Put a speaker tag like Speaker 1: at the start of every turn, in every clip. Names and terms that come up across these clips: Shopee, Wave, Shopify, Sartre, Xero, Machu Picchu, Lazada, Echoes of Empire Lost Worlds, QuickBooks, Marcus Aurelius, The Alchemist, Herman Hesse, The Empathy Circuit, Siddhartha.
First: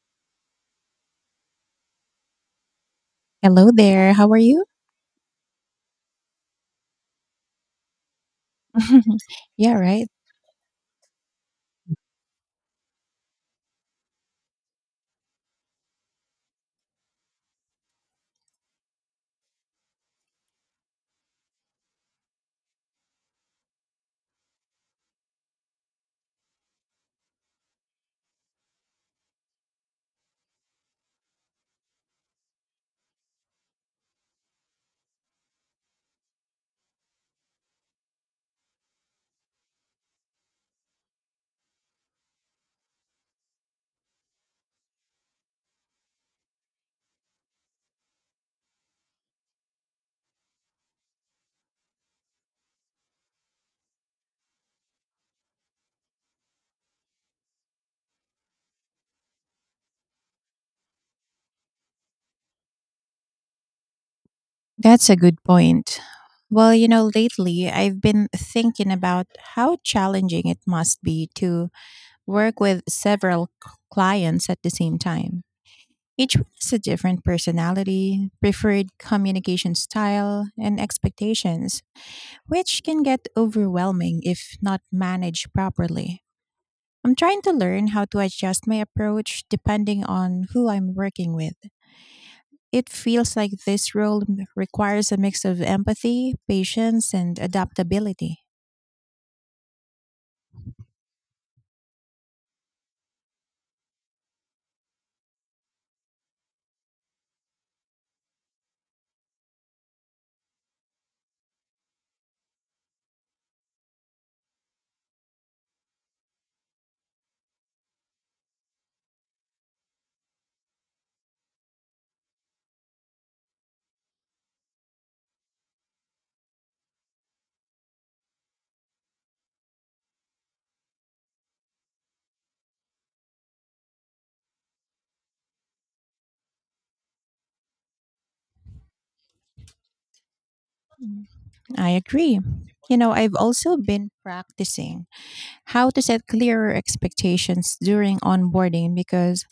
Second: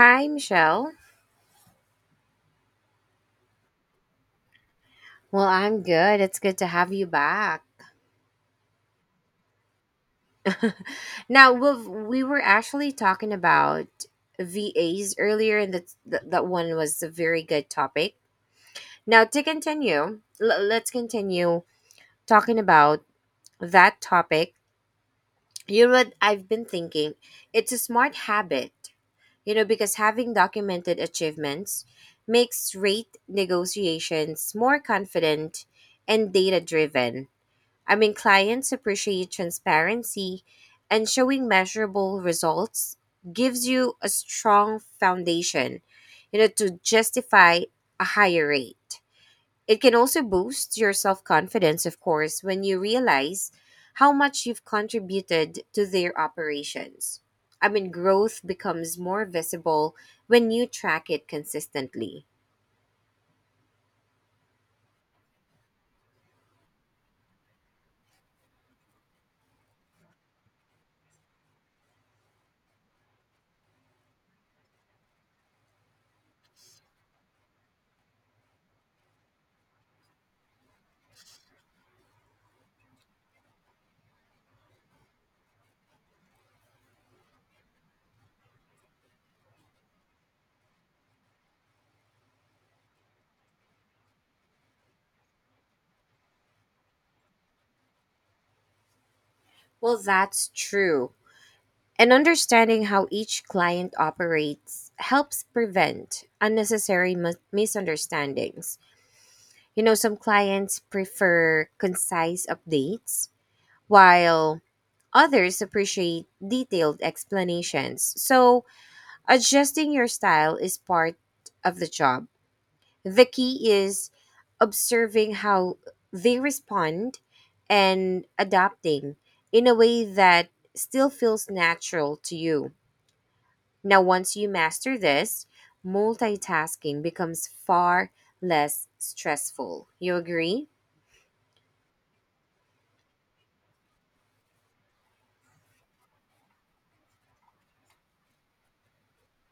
Speaker 1: Hi, Michelle.
Speaker 2: Hello there. How are you?
Speaker 1: Well, I'm good. It's good to have you back.
Speaker 2: Yeah, right.
Speaker 1: Now, we were actually talking about VAs earlier, and that one was a very good topic. Now, to continue, let's continue talking about that topic. You know what I've been thinking? It's a smart habit, you know, because having documented achievements makes rate negotiations more confident and data driven. I mean, clients appreciate transparency, and showing measurable results gives you a strong foundation, you know, to justify a higher rate. It can also boost your self confidence, of course, when you realize how much you've contributed to their operations. I mean, growth becomes more visible when you track it consistently.
Speaker 2: That's a good point. Well, you know, lately I've been thinking about how challenging it must be to work with several clients at the same time. Each one has a different personality, preferred communication style, and expectations, which can get overwhelming if not managed properly. I'm trying to learn how to adjust my approach depending on who I'm working with. It feels like this role requires a mix of empathy, patience, and adaptability.
Speaker 1: Well, that's true. And understanding how each client operates helps prevent unnecessary misunderstandings. You know, some clients prefer concise updates, while others appreciate detailed explanations. So, adjusting your style is part of the job. The key is observing how they respond and adapting in a way that still feels natural to you. Now, once you master this, multitasking becomes far less stressful. You agree?
Speaker 2: Mm, I agree. You know, I've also been practicing how to set clearer expectations during onboarding because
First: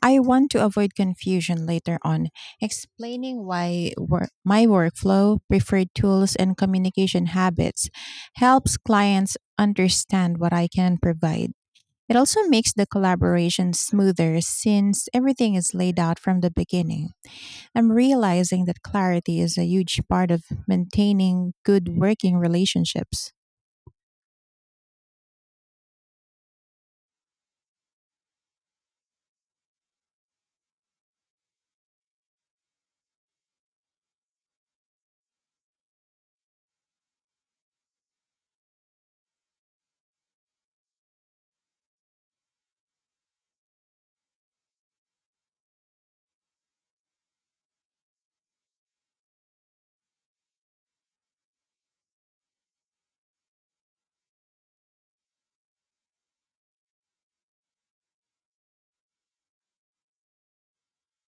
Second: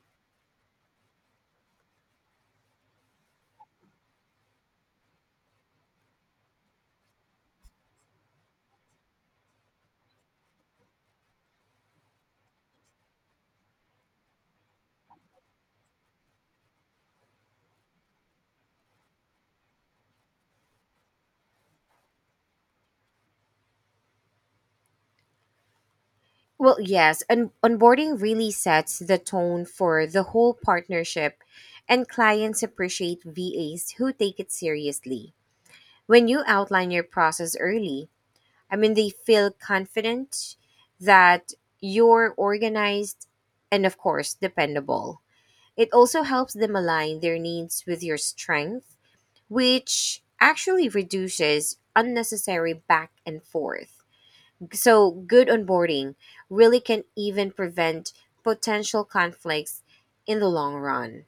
Speaker 2: I want to avoid confusion later on, explaining why my workflow, preferred tools, and communication habits helps clients understand what I can provide. It also makes the collaboration smoother since everything is laid out from the beginning. I'm realizing that clarity is a huge part of maintaining good working relationships.
Speaker 1: Well, yes, and onboarding really sets the tone for the whole partnership, and clients appreciate VAs who take it seriously. When you outline your process early, I mean, they feel confident that you're organized and, of course, dependable. It also helps them align their needs with your strength, which actually reduces unnecessary back and forth. So, good onboarding really can even prevent potential conflicts in the long run.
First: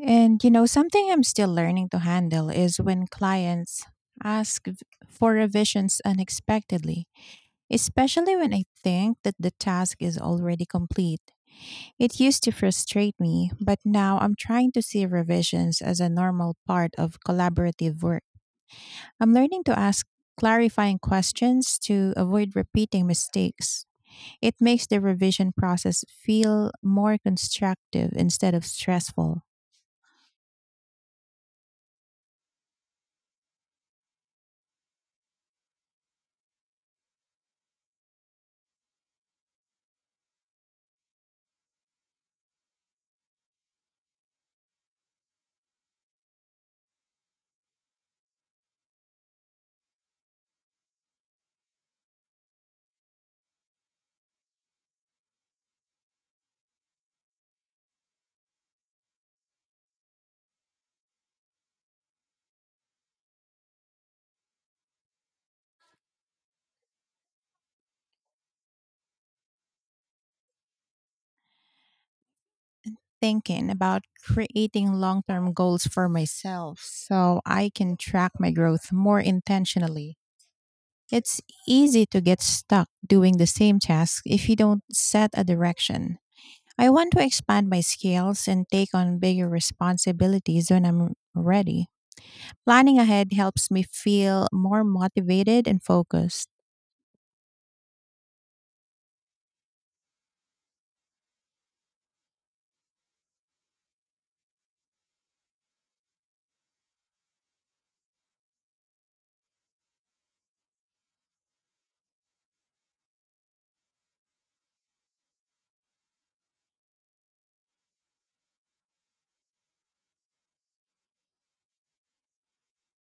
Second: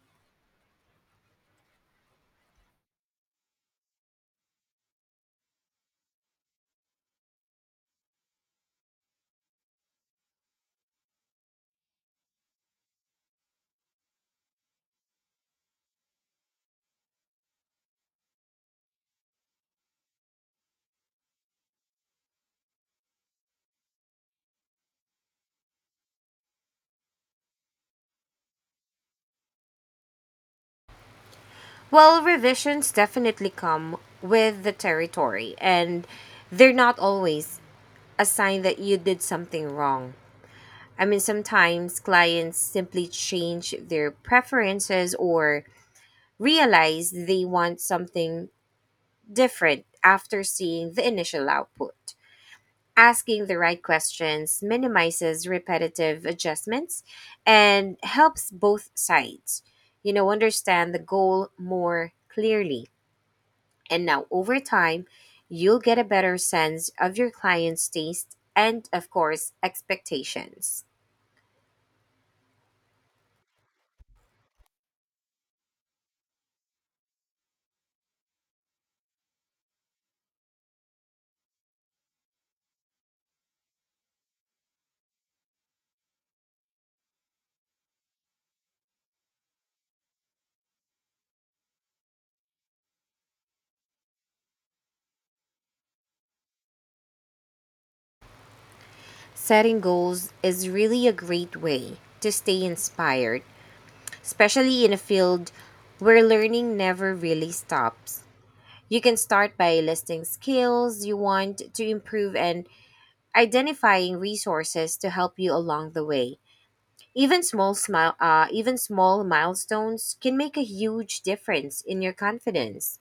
Speaker 2: And you know, something I'm still learning to handle is when clients ask v- for revisions unexpectedly, especially when I think that the task is already complete. It used to frustrate me, but now I'm trying to see revisions as a normal part of collaborative work. I'm learning to ask clarifying questions to avoid repeating mistakes. It makes the revision process feel more constructive instead of stressful,
Speaker 1: Well, revisions definitely come with the territory, and they're not always a sign that you did something wrong. I mean, sometimes clients simply change their preferences or realize they want something different after seeing the initial output. Asking the right questions minimizes repetitive adjustments and helps both sides, you know, understand the goal more clearly. And now over time, you'll get a better sense of your client's taste and, of course, expectations.
Speaker 2: thinking about creating long term goals for myself so I can track my growth more intentionally. It's easy to get stuck doing the same task if you don't set a direction. I want to expand my skills and take on bigger responsibilities when I'm ready. Planning ahead helps me feel more motivated and focused.
Speaker 1: Setting goals is really a great way to stay inspired, especially in a field where learning never really stops. You can start by listing skills you want to improve and identifying resources to help you along the way. Even small milestones can make a huge difference in your confidence.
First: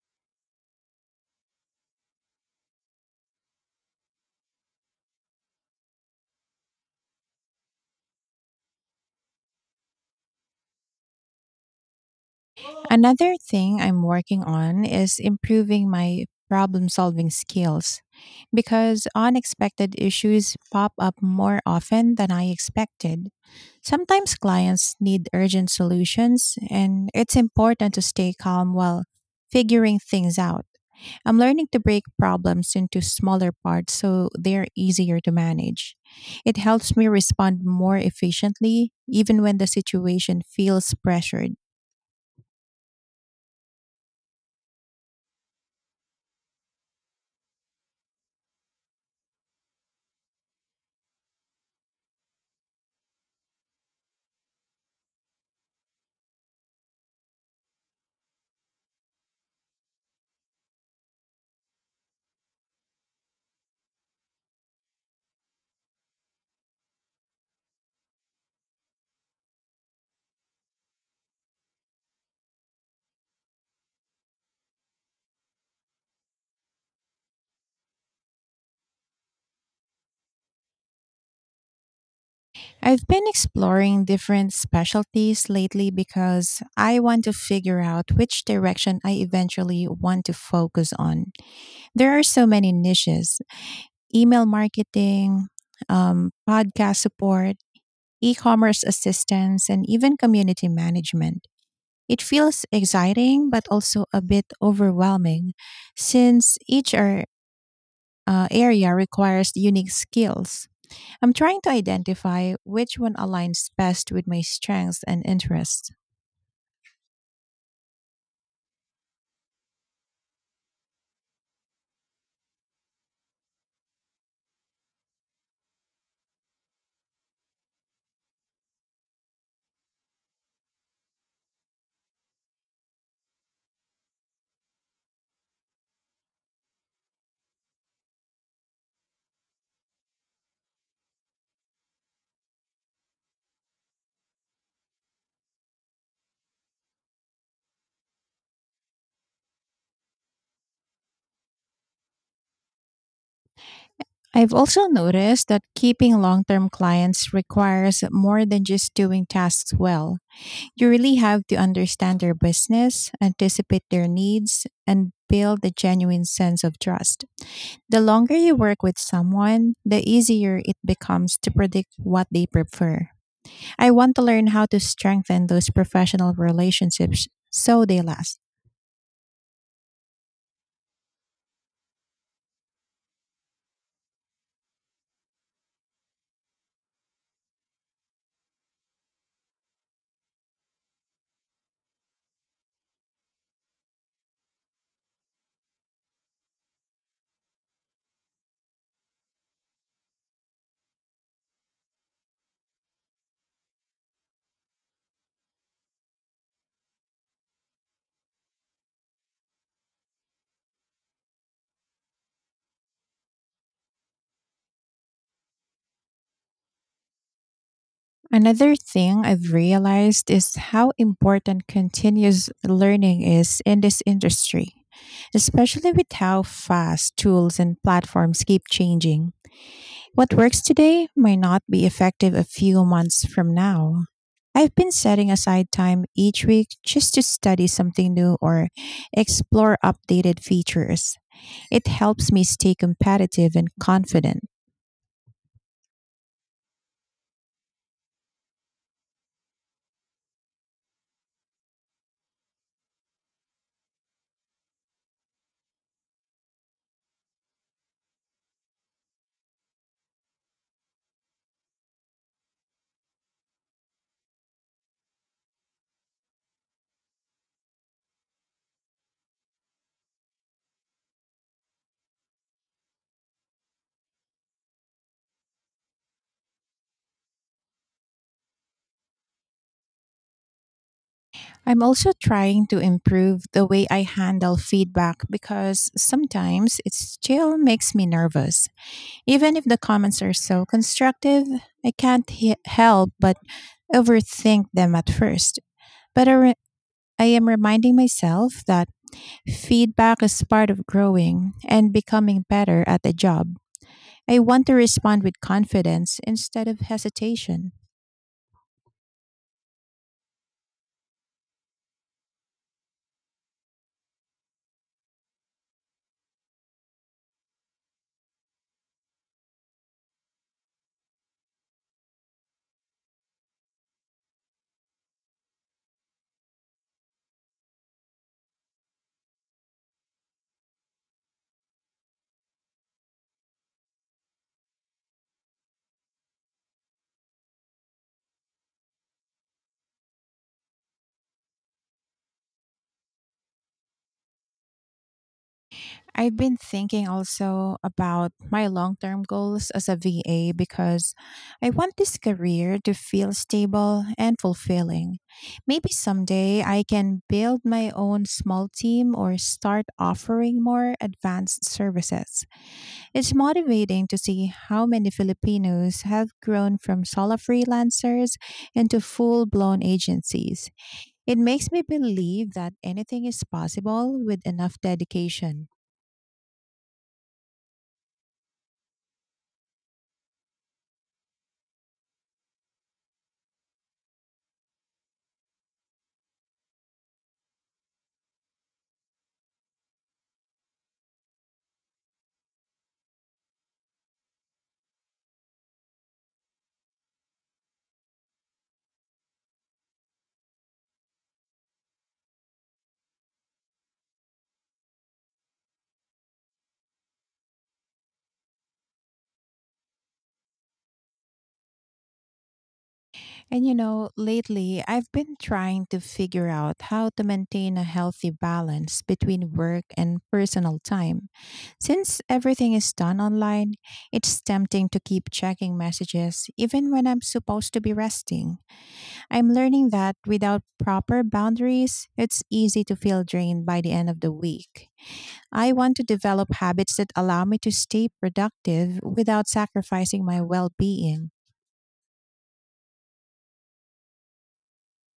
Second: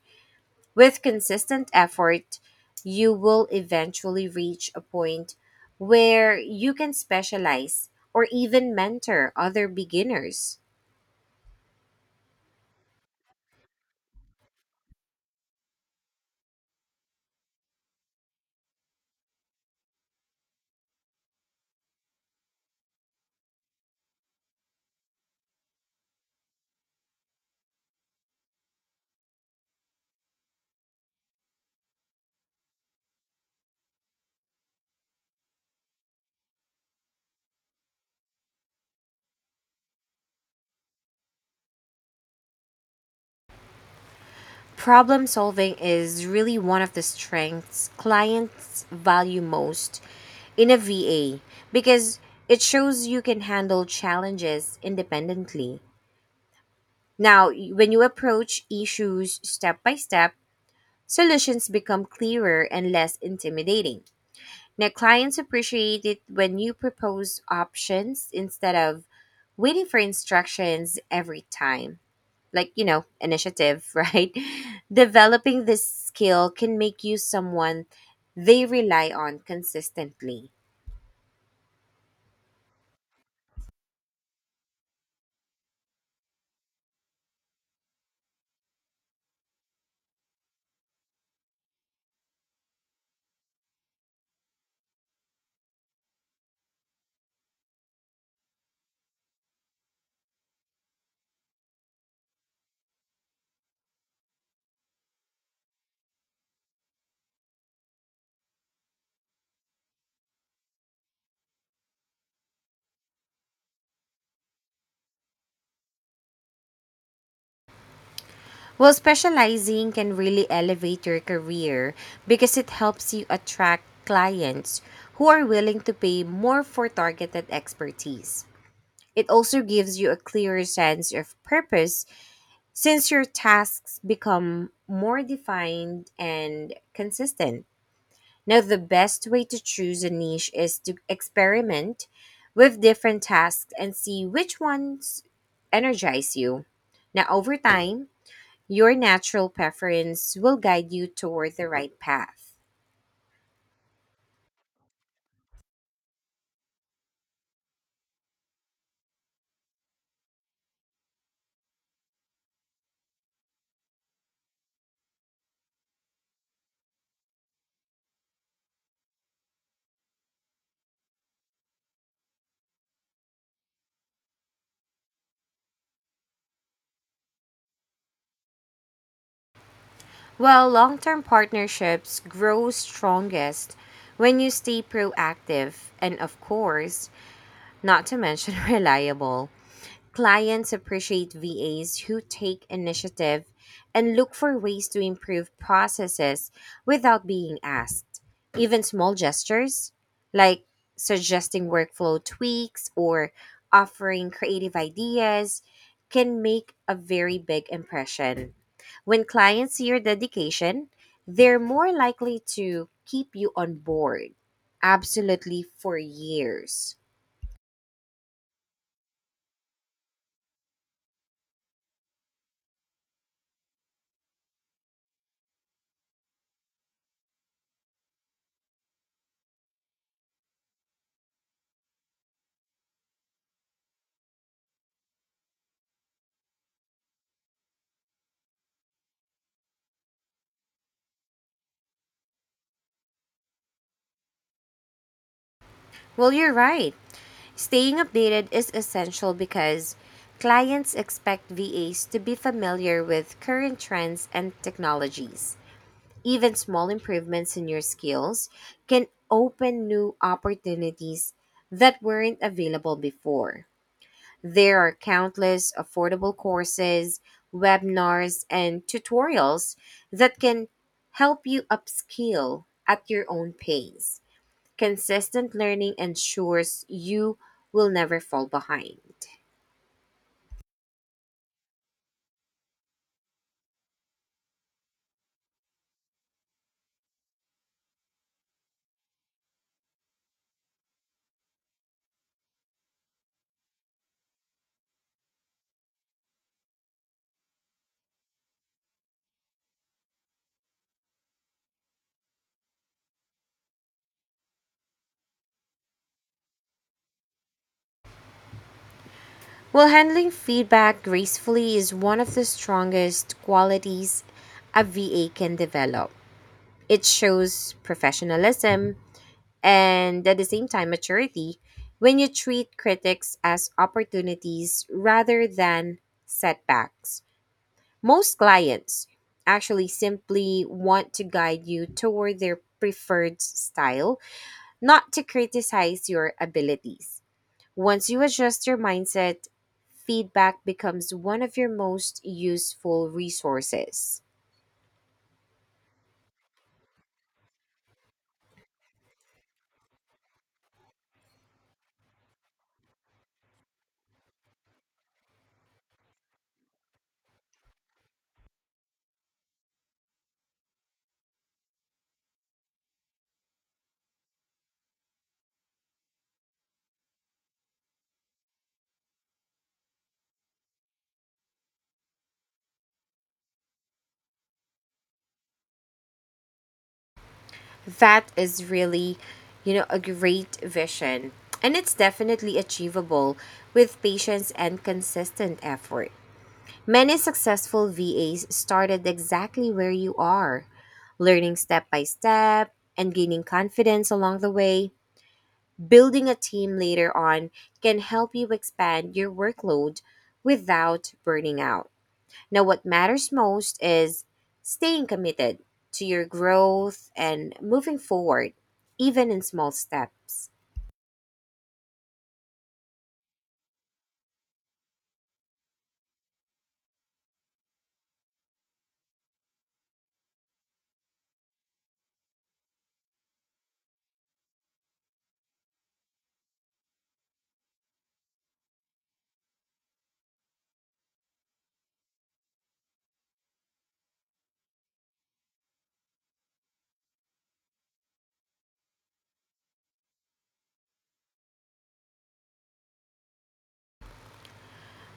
Speaker 1: With consistent effort, you will eventually reach a point where you can specialize or even mentor other beginners.
Speaker 2: Another thing I'm working on is improving my problem solving skills because unexpected issues pop up more often than I expected. Sometimes clients need urgent solutions, and it's important to stay calm while figuring things out. I'm learning to break problems into smaller parts so they're easier to manage. It helps me respond more efficiently, even when the situation feels pressured.
Speaker 1: Problem solving is really one of the strengths clients value most in a VA because it shows you can handle challenges independently. Now, when you approach issues step by step, solutions become clearer and less intimidating. Now, clients appreciate it when you propose options instead of waiting for instructions every time, like, you know, initiative. Right, developing this skill can make you someone they rely on consistently.
Speaker 2: I've been exploring different specialties lately because I want to figure out which direction I eventually want to focus on. There are so many niches: email marketing, podcast support, e commerce assistance, and even community management. It feels exciting, but also a bit overwhelming since area requires unique skills. I'm trying to identify which one aligns best with my strengths and interests.
Speaker 1: Well, specializing can really elevate your career because it helps you attract clients who are willing to pay more for targeted expertise. It also gives you a clearer sense of purpose since your tasks become more defined and consistent. Now, the best way to choose a niche is to experiment with different tasks and see which ones energize you. Now, over time, your natural preference will guide you toward the right path.
Speaker 2: I've also noticed that keeping long term clients requires more than just doing tasks well. You really have to understand their business, anticipate their needs, and build a genuine sense of trust. The longer you work with someone, the easier it becomes to predict what they prefer. I want to learn how to strengthen those professional relationships so they last.
Speaker 1: Well, long term partnerships grow strongest when you stay proactive and, of course, not to mention reliable. Clients appreciate VAs who take initiative and look for ways to improve processes without being asked. Even small gestures, like suggesting workflow tweaks or offering creative ideas, can make a very big impression. When clients see your dedication, they're more likely to keep you on board, absolutely, for years.
Speaker 2: Another thing I've realized is how important continuous learning is in this industry, especially with how fast tools and platforms keep changing. What works today might not be effective a few months from now. I've been setting aside time each week just to study something new or explore updated features. It helps me stay competitive and confident.
Speaker 1: Well, you're right. Staying updated is essential because clients expect VAs to be familiar with current trends and technologies. Even small improvements in your skills can open new opportunities that weren't available before. There are countless affordable courses, webinars, and tutorials that can help you upskill at your own pace. Consistent learning ensures you will never fall behind.
Speaker 2: I'm also trying to improve the way I handle feedback because sometimes it still makes me nervous. Even if the comments are so constructive, I can't he- help but overthink them at first, but I am reminding myself that feedback is part of growing and becoming better at the job. I want to respond with confidence instead of hesitation.
Speaker 1: Well, handling feedback gracefully is one of the strongest qualities a VA can develop. It shows professionalism and, at the same time, maturity when you treat critics as opportunities rather than setbacks. Most clients actually simply want to guide you toward their preferred style, not to criticize your abilities. Once you adjust your mindset, feedback becomes one of your most useful resources.
Speaker 2: I've been thinking also about my long term goals as a VA because I want this career to feel stable and fulfilling. Maybe someday I can build my own small team or start offering more advanced services. It's motivating to see how many Filipinos have grown from solo freelancers into full blown agencies. It makes me believe that anything is possible with enough dedication.
Speaker 1: That is really, you know, a great vision. And it's definitely achievable with patience and consistent effort. Many successful VAs started exactly where you are, learning step by step and gaining confidence along the way. Building a team later on can help you expand your workload without burning out. Now, what matters most is staying committed to your growth and moving forward, even in small steps.
Speaker 2: And you know, lately I've been trying to figure out how to maintain a healthy balance between work and personal time. Since everything is done online, it's tempting to keep checking messages even when I'm supposed to be resting. I'm learning that without proper boundaries, it's easy to feel drained by the end of the week. I want to develop habits that allow me to stay productive without sacrificing my well being.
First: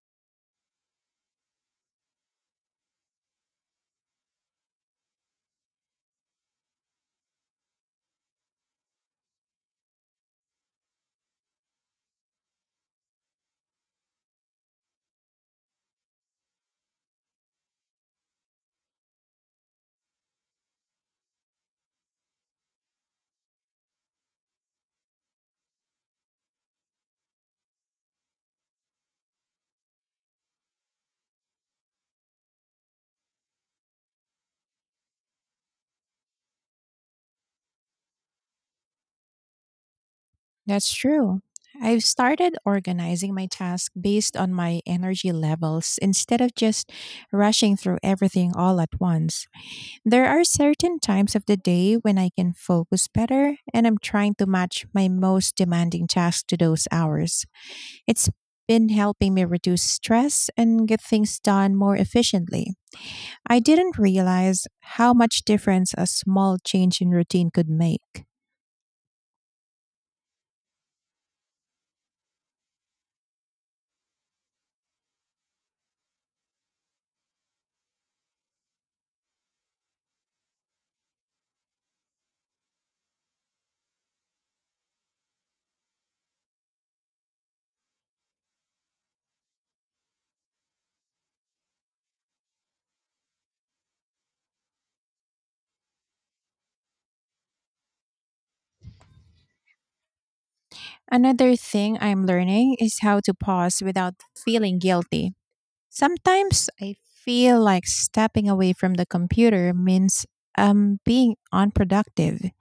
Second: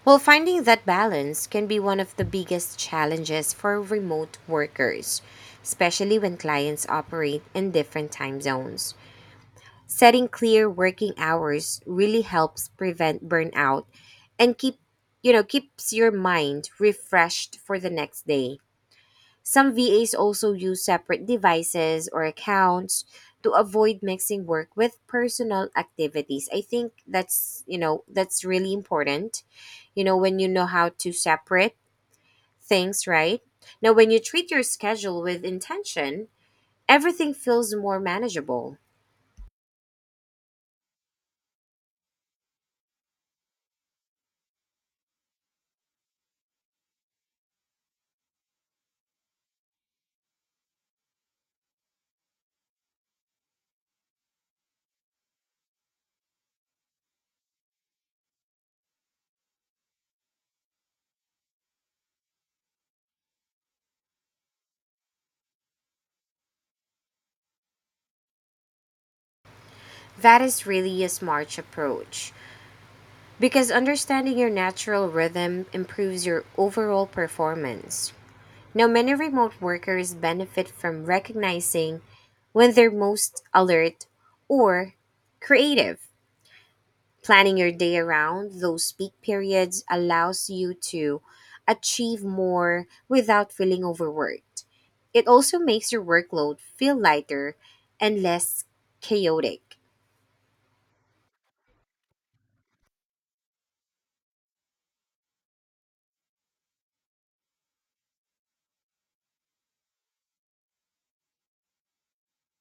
Speaker 1: Well, finding that balance can be one of the biggest challenges for remote workers, especially when clients operate in different time zones. Setting clear working hours really helps prevent burnout and keeps your mind refreshed for the next day. Some VAs also use separate devices or accounts to avoid mixing work with personal activities. I think that's, you know, that's really important. You know, when you know how to separate things, right? Now when you treat your schedule with intention, everything feels more manageable.
Speaker 2: That's true. I've started organizing my tasks based on my energy levels instead of just rushing through everything all at once. There are certain times of the day when I can focus better, and I'm trying to match my most demanding tasks to those hours. It's been helping me reduce stress and get things done more efficiently. I didn't realize how much difference a small change in routine could make.
Speaker 1: That is really a smart approach. Because understanding your natural rhythm improves your overall performance. Now, many remote workers benefit from recognizing when they're most alert or creative. Planning your day around those peak periods allows you to achieve more without feeling overworked. It also makes your workload feel lighter and less chaotic.
Speaker 2: Another thing I'm learning is how to pause without feeling guilty. Sometimes I feel like stepping away from the computer means being unproductive.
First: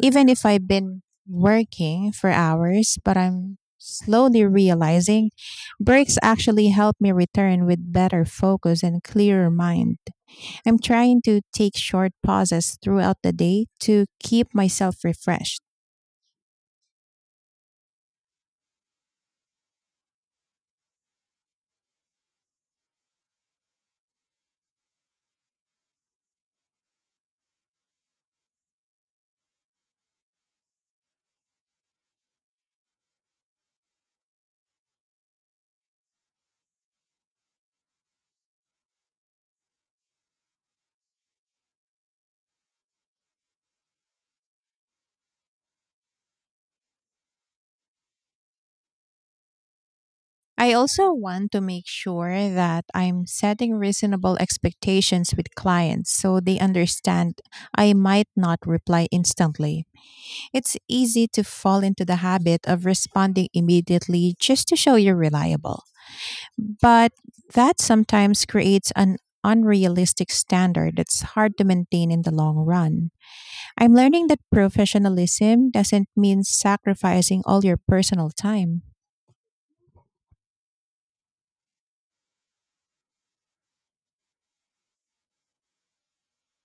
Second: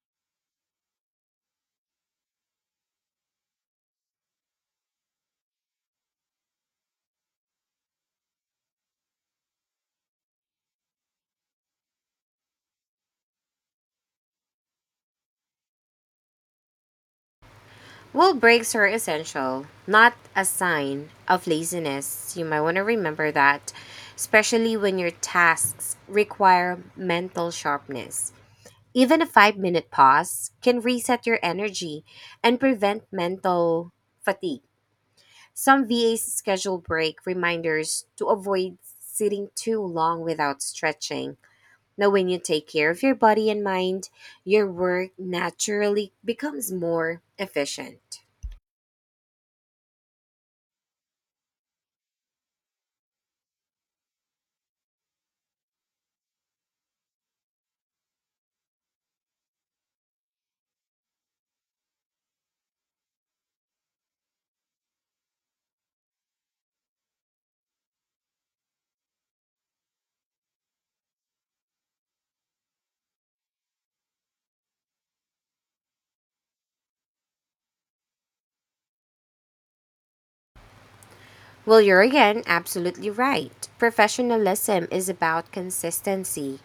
Speaker 2: Even if I've been working for hours, but I'm slowly realizing breaks actually help me return with better focus and clearer mind. I'm trying to take short pauses throughout the day to keep myself refreshed.
Speaker 1: Well, breaks are essential, not a sign of laziness. You might want to remember that, especially when your tasks require mental sharpness. Even a 5-minute pause can reset your energy and prevent mental fatigue. Some VAs schedule break reminders to avoid sitting too long without stretching. Now, when you take care of your body and mind, your work naturally becomes more efficient.
Speaker 2: I also want to make sure that I'm setting reasonable expectations with clients so they understand I might not reply instantly. It's easy to fall into the habit of responding immediately just to show you're reliable. But that sometimes creates an unrealistic standard that's hard to maintain in the long run. I'm learning that professionalism doesn't mean sacrificing all your personal time.
Speaker 1: Well, you're again absolutely right. Professionalism is about consistency,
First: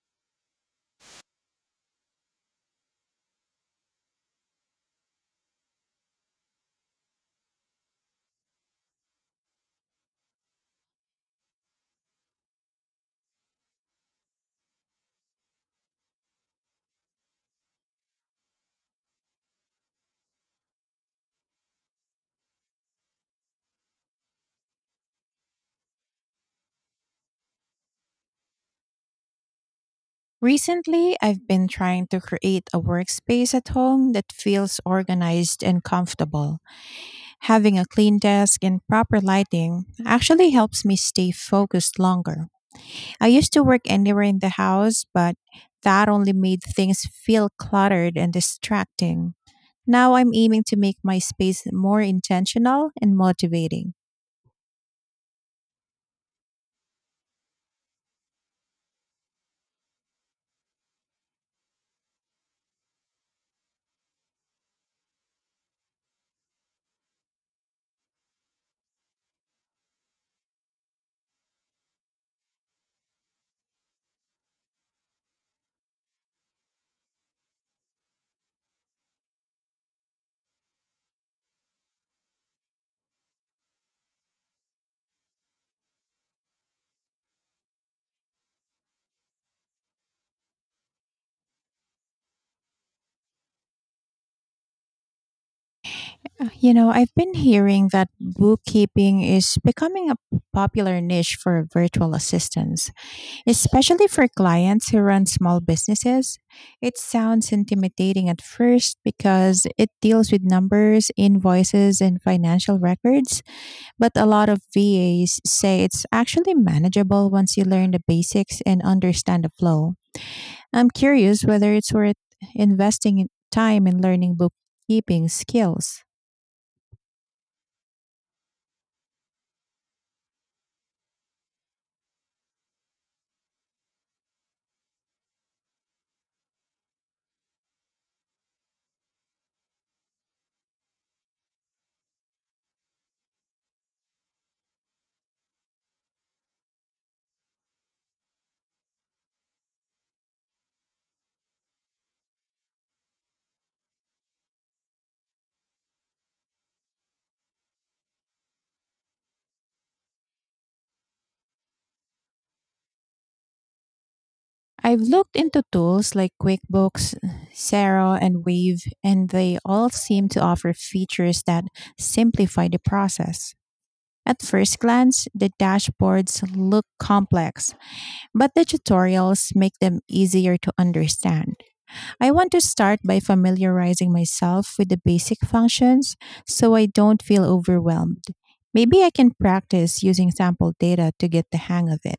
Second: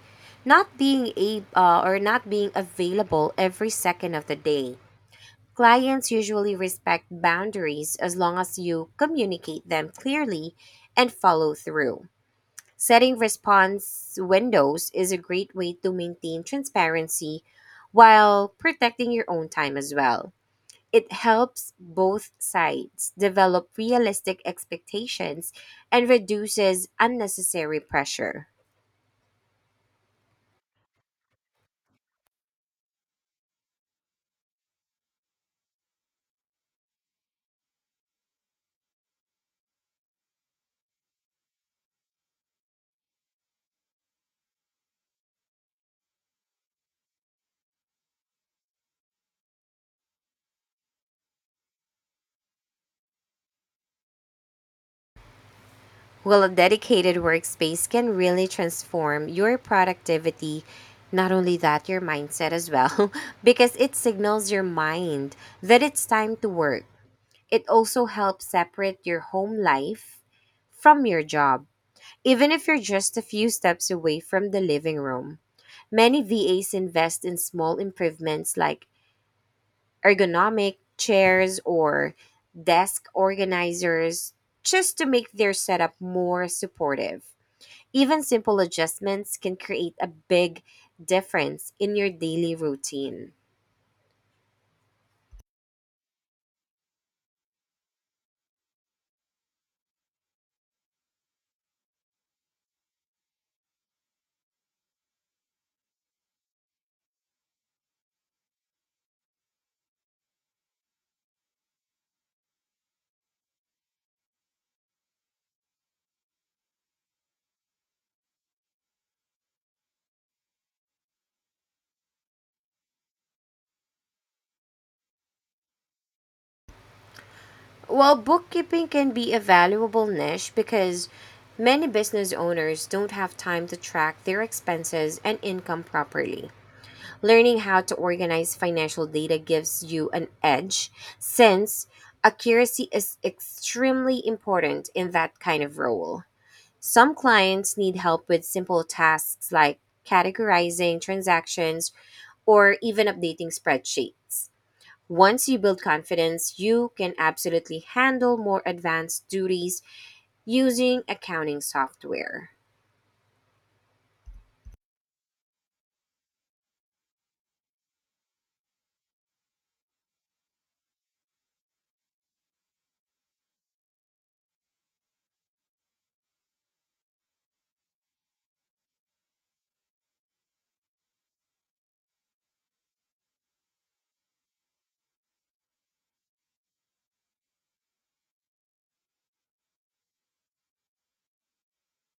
Speaker 1: not being available every second of the day. Clients usually respect boundaries as long as you communicate them clearly and follow through. Setting response windows is a great way to maintain transparency while protecting your own time as well. It helps both sides develop realistic expectations and reduces unnecessary pressure.
Speaker 2: Recently, I've been trying to create a workspace at home that feels organized and comfortable. Having a clean desk and proper lighting actually helps me stay focused longer. I used to work anywhere in the house, but that only made things feel cluttered and distracting. Now I'm aiming to make my space more intentional and motivating.
Speaker 1: Well, a dedicated workspace can really transform your productivity, not only that, your mindset as well, because it signals your mind that it's time to work. It also helps separate your home life from your job, even if you're just a few steps away from the living room. Many VAs invest in small improvements like ergonomic chairs or desk organizers just to make their setup more supportive. Even simple adjustments can create a big difference in your daily routine.
Speaker 2: You know, I've been hearing that bookkeeping is becoming a popular niche for virtual assistants, especially for clients who run small businesses. It sounds intimidating at first because it deals with numbers, invoices, and financial records, but a lot of VAs say it's actually manageable once you learn the basics and understand the flow. I'm curious whether it's worth investing in time in learning bookkeeping skills.
Speaker 1: While bookkeeping can be a valuable niche because many business owners don't have time to track their expenses and income properly. Learning how to organize financial data gives you an edge since accuracy is extremely important in that kind of role. Some clients need help with simple tasks like categorizing transactions or even updating spreadsheets. Once you build confidence, you can absolutely handle more advanced duties using accounting software.
Speaker 2: I've looked into tools like QuickBooks, Xero, and Wave, and they all seem to offer features that simplify the process. At first glance, the dashboards look complex, but the tutorials make them easier to understand. I want to start by familiarizing myself with the basic functions so I don't feel overwhelmed. Maybe I can practice using sample data to get the hang of it.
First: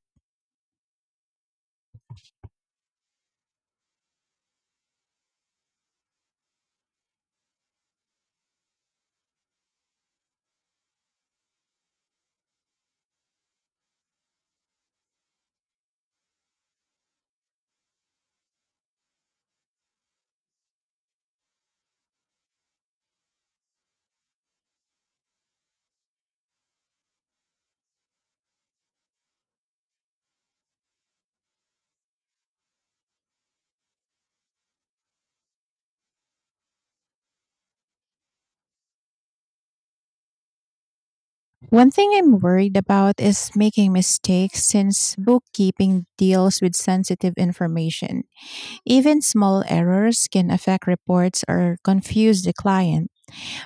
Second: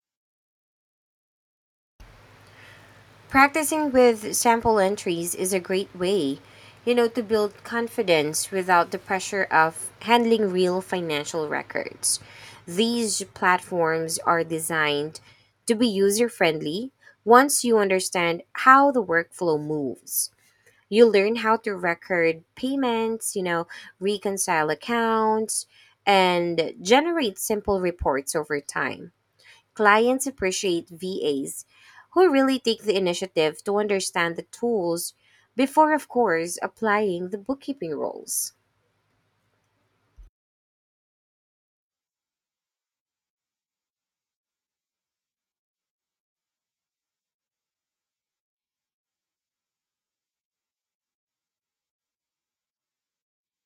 Speaker 1: Practicing with sample entries is a great way, you know, to build confidence without the pressure of handling real financial records. These platforms are designed to be user friendly once you understand how the workflow moves. You learn how to record payments, you know, reconcile accounts, and generate simple reports over time. Clients appreciate VAs who really take the initiative to understand the tools before, of course, applying the bookkeeping rules.
Speaker 2: One thing I'm worried about is making mistakes since bookkeeping deals with sensitive information. Even small errors can affect reports or confuse the client.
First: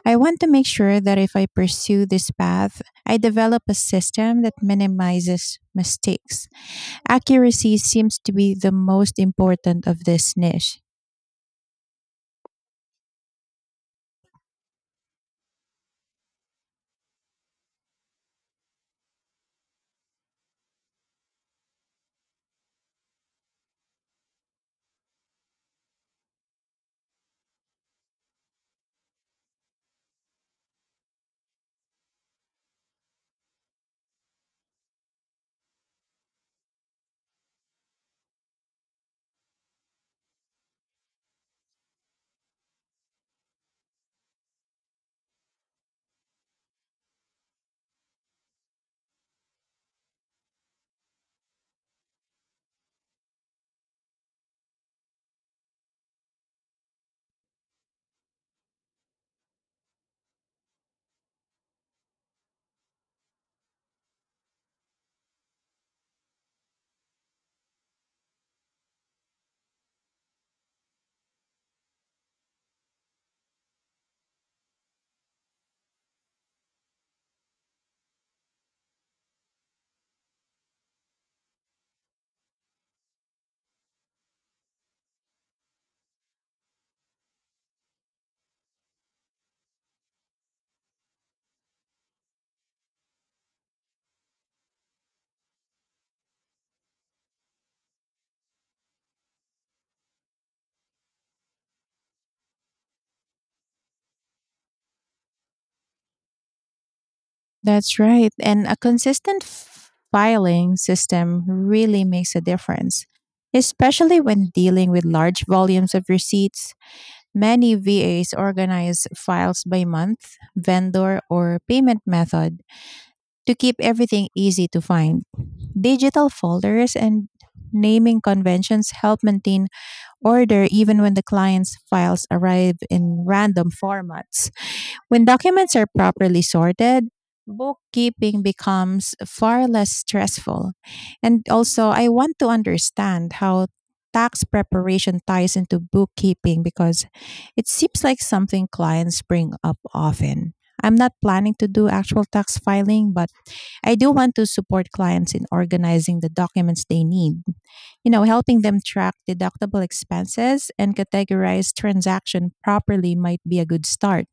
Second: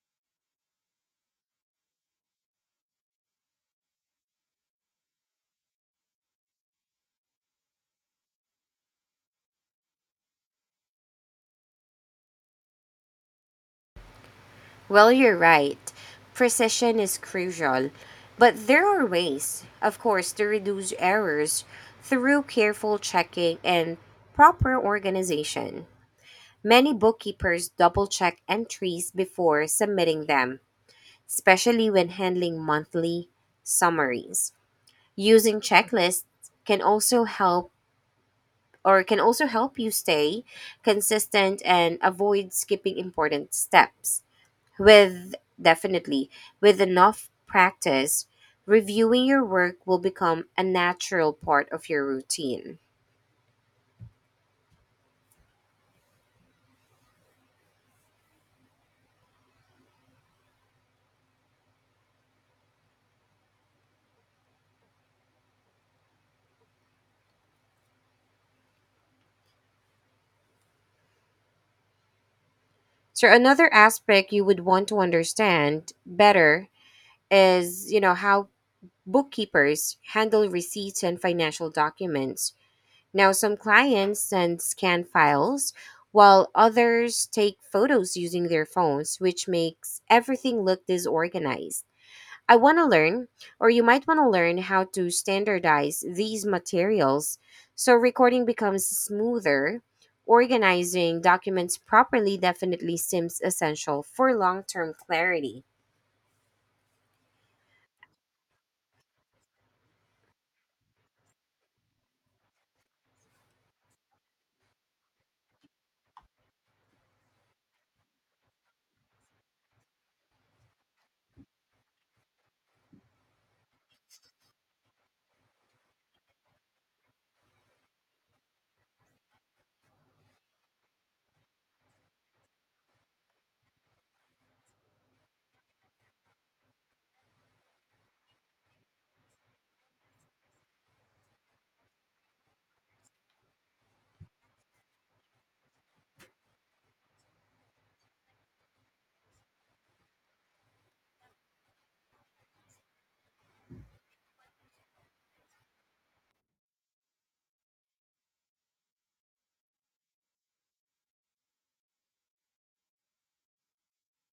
Speaker 2: I want to make sure that if I pursue this path, I develop a system that minimizes mistakes. Accuracy seems to be the most important of this niche.
Speaker 1: Well, you're right. Precision is crucial. But there are ways, of course, to reduce errors through careful checking and proper organization. Many bookkeepers double check entries before submitting them, especially when handling monthly summaries. Using checklists can also help can also help you stay consistent and avoid skipping important steps. With definitely, with enough practice, reviewing your work will become a natural part of your routine. So another aspect you would want to understand better is, you know, how bookkeepers handle receipts and financial documents. Now, some clients send scan files, while others take photos using their phones, which makes everything look disorganized. I want to learn, or you might want to learn, how to standardize these materials so recording becomes smoother. Organizing documents properly definitely seems essential for long term clarity.
Speaker 2: That's right. And a consistent filing system really makes a difference, especially when dealing with large volumes of receipts. Many VAs organize files by month, vendor, or payment method to keep everything easy to find. Digital folders and naming conventions help maintain order even when the client's files arrive in random formats. When documents are properly sorted, bookkeeping becomes far less stressful. And also, I want to understand how tax preparation ties into bookkeeping because it seems like something clients bring up often. I'm not planning to do actual tax filing, but I do want to support clients in organizing the documents they need. You know, helping them track deductible expenses and categorize transaction properly might be a good start.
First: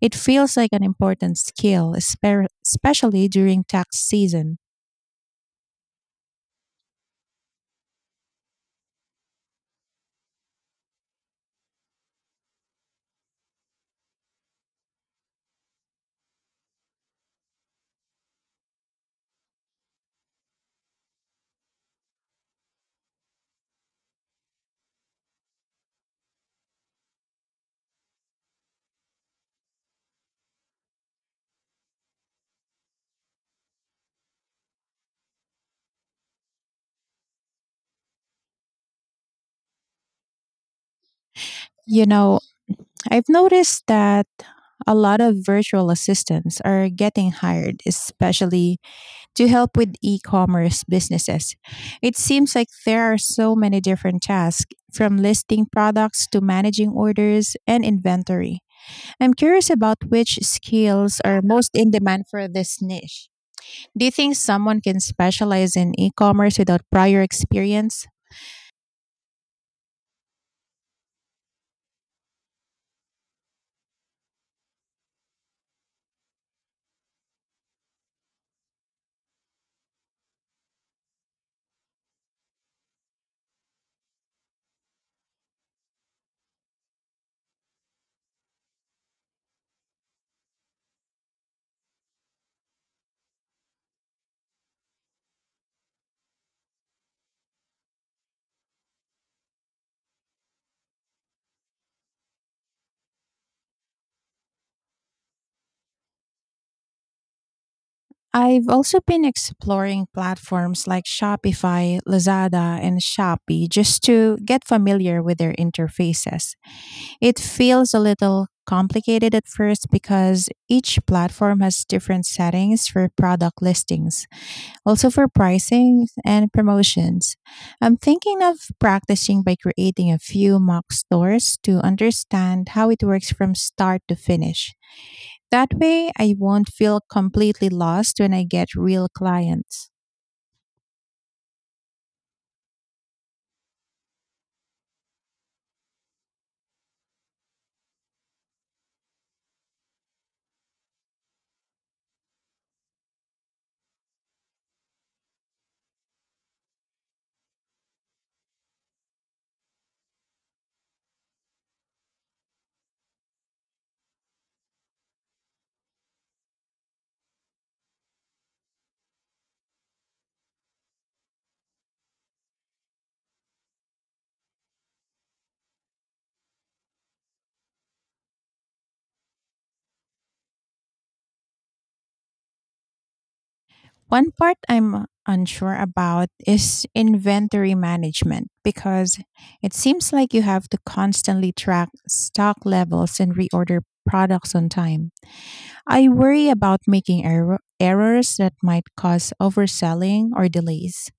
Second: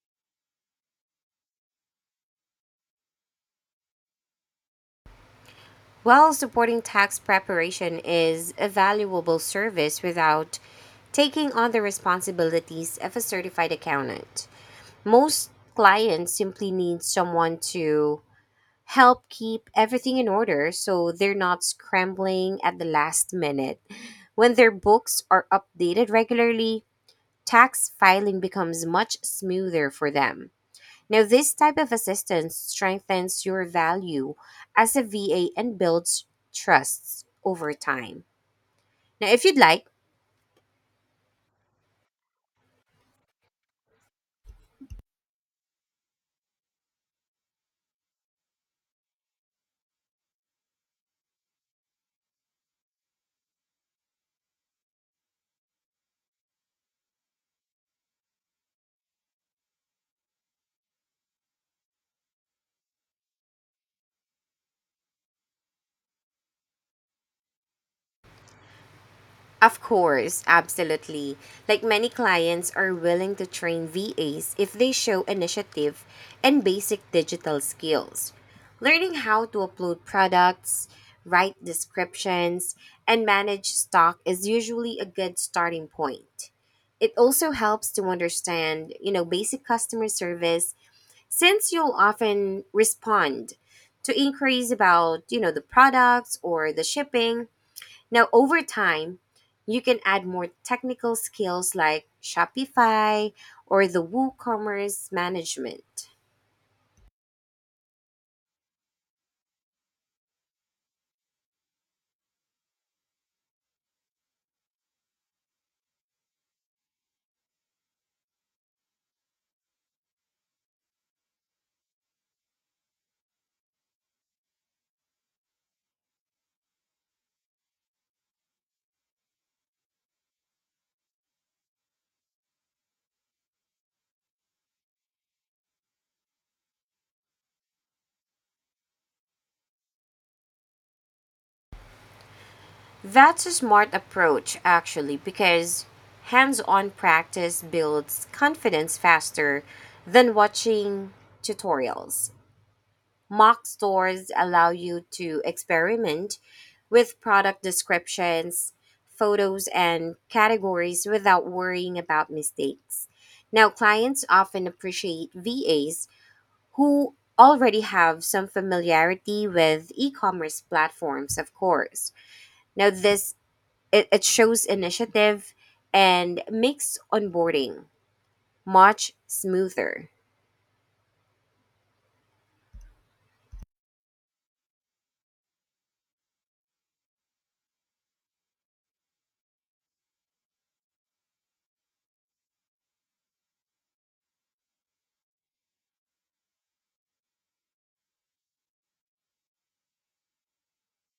Speaker 2: It feels like an important skill, especially during tax season.
Speaker 1: While supporting tax preparation is a valuable service without taking on the responsibilities of a certified accountant, most clients simply need someone to help keep everything in order so they're not scrambling at the last minute. When their books are updated regularly, tax filing becomes much smoother for them. Now, this type of assistance strengthens your value as a VA and builds trusts over time. Now, if you'd like,
Speaker 2: You know, I've noticed that a lot of virtual assistants are getting hired, especially to help with e commerce businesses. It seems like there are so many different tasks from listing products to managing orders and inventory. I'm curious about which skills are most in demand for this niche. Do you think someone can specialize in e commerce without prior experience?
Speaker 1: of course, absolutely. Like many clients are willing to train VAs if they show initiative and basic digital skills. Learning how to upload products, write descriptions, and manage stock is usually a good starting point. It also helps to understand, you know, basic customer service since you'll often respond to inquiries about, you know, the products or the shipping. Now over time you can add more technical skills like Shopify or the WooCommerce management.
Speaker 2: I've also been exploring platforms like Shopify, Lazada, and Shopee just to get familiar with their interfaces. It feels a little complicated at first because each platform has different settings for product listings, also for pricing and promotions. I'm thinking of practicing by creating a few mock stores to understand how it works from start to finish. That way, I won't feel completely lost when I get real clients.
Speaker 1: That's a smart approach actually, because hands-on practice builds confidence faster than watching tutorials. Mock stores allow you to experiment with product descriptions, photos, and categories without worrying about mistakes. Now, clients often appreciate VAs who already have some familiarity with e commerce platforms, of course. Now, this it shows initiative and makes onboarding much smoother.
Speaker 2: One part I'm unsure about is inventory management because it seems like you have to constantly track stock levels and reorder products on time. I worry about making errors that might cause overselling or delays.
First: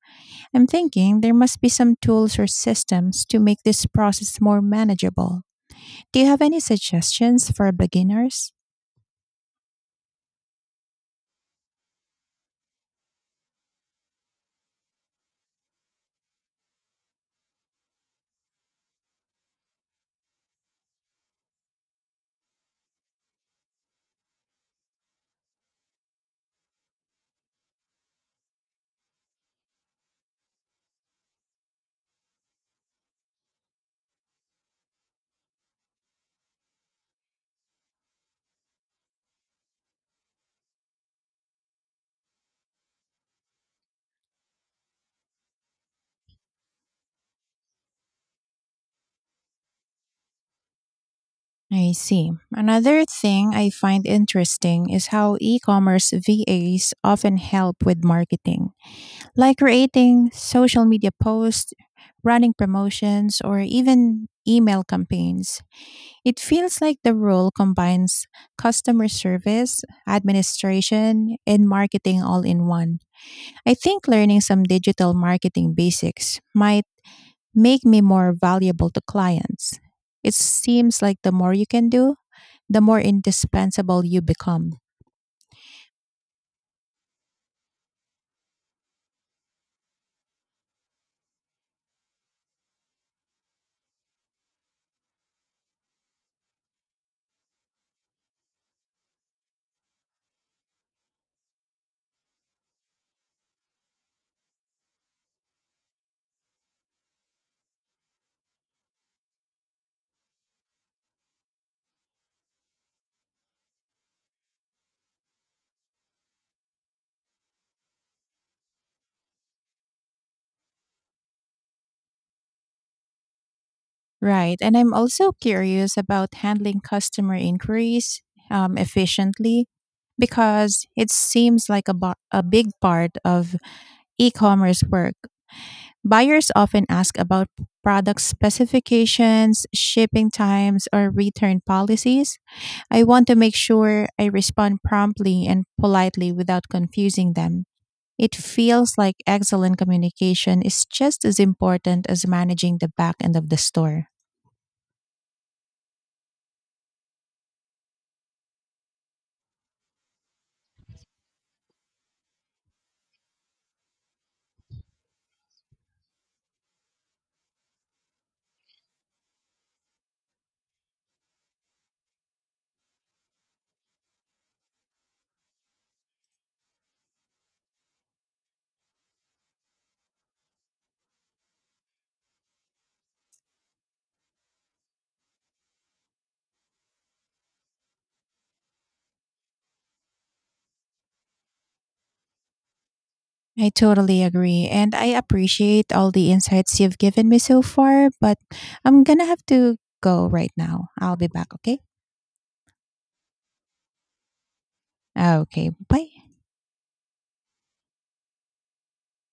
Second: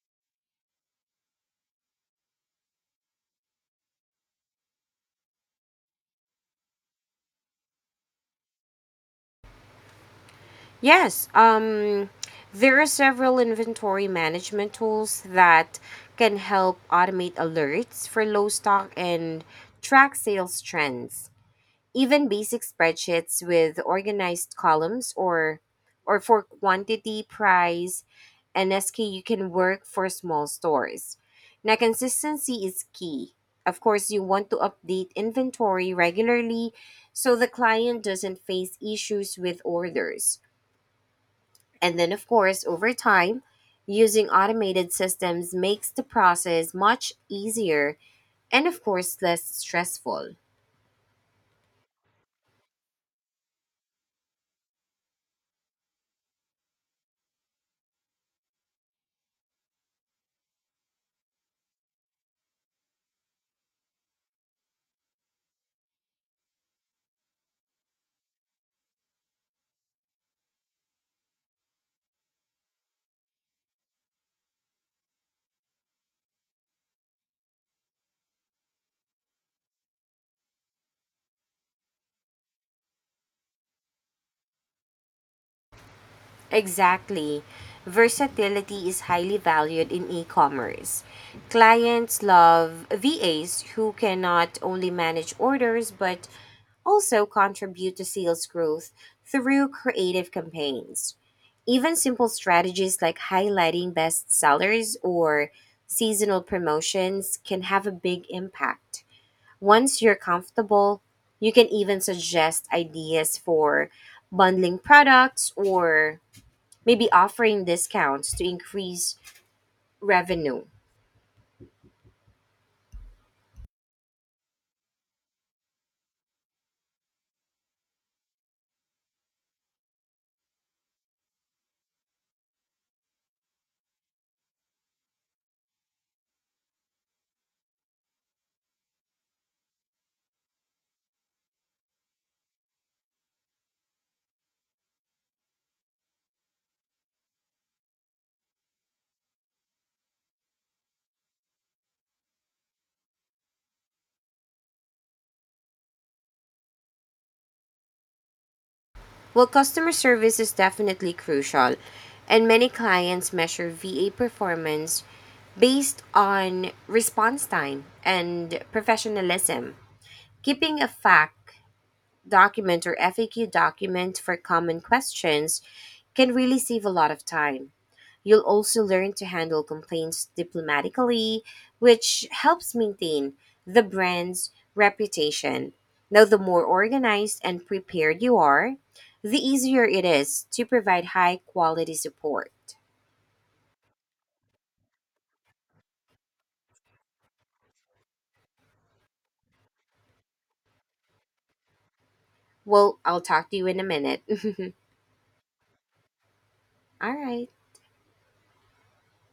Speaker 2: I'm thinking there must be some tools or systems to make this process more manageable. Do you have any suggestions for beginners?
Speaker 1: Yes, there are several inventory management tools that can help automate alerts for low stock and track sales trends. Even basic spreadsheets with organized columns or for quantity, price, and SKU can work for small stores. Now, consistency is key. Of course, you want to update inventory regularly so the client doesn't face issues with orders. And then, of course, over time, using automated systems makes the process much easier and, of course, less stressful.
Speaker 2: I see. Another thing I find interesting is how e commerce VAs often help with marketing, like creating social media posts, running promotions, or even email campaigns. It feels like the role combines customer service, administration, and marketing all in one. I think learning some digital marketing basics might make me more valuable to clients. It seems like the more you can do, the more indispensable you become.
Speaker 1: Exactly. Versatility is highly valued in e commerce. Clients love VAs who can not only manage orders but also contribute to sales growth through creative campaigns. Even simple strategies like highlighting best sellers or seasonal promotions can have a big impact. Once you're comfortable, you can even suggest ideas for bundling products or maybe offering discounts to increase revenue.
Speaker 2: Right. And I'm also curious about handling customer inquiries efficiently because it seems like a big part of e commerce work. Buyers often ask about product specifications, shipping times, or return policies. I want to make sure I respond promptly and politely without confusing them. It feels like excellent communication is just as important as managing the back end of the store.
Speaker 1: Well, customer service is definitely crucial, and many clients measure VA performance based on response time and professionalism. Keeping a FAQ document or FAQ document for common questions can really save a lot of time. You'll also learn to handle complaints diplomatically, which helps maintain the brand's reputation. Now, the more organized and prepared you are, the easier it is to provide high quality support.
Speaker 2: I totally agree, and I appreciate all the insights you've given me so far, but I'm gonna have to go right now. I'll be back, okay?
Speaker 1: Well, I'll talk to you in a minute.
Speaker 2: Okay, bye.
Speaker 1: All right.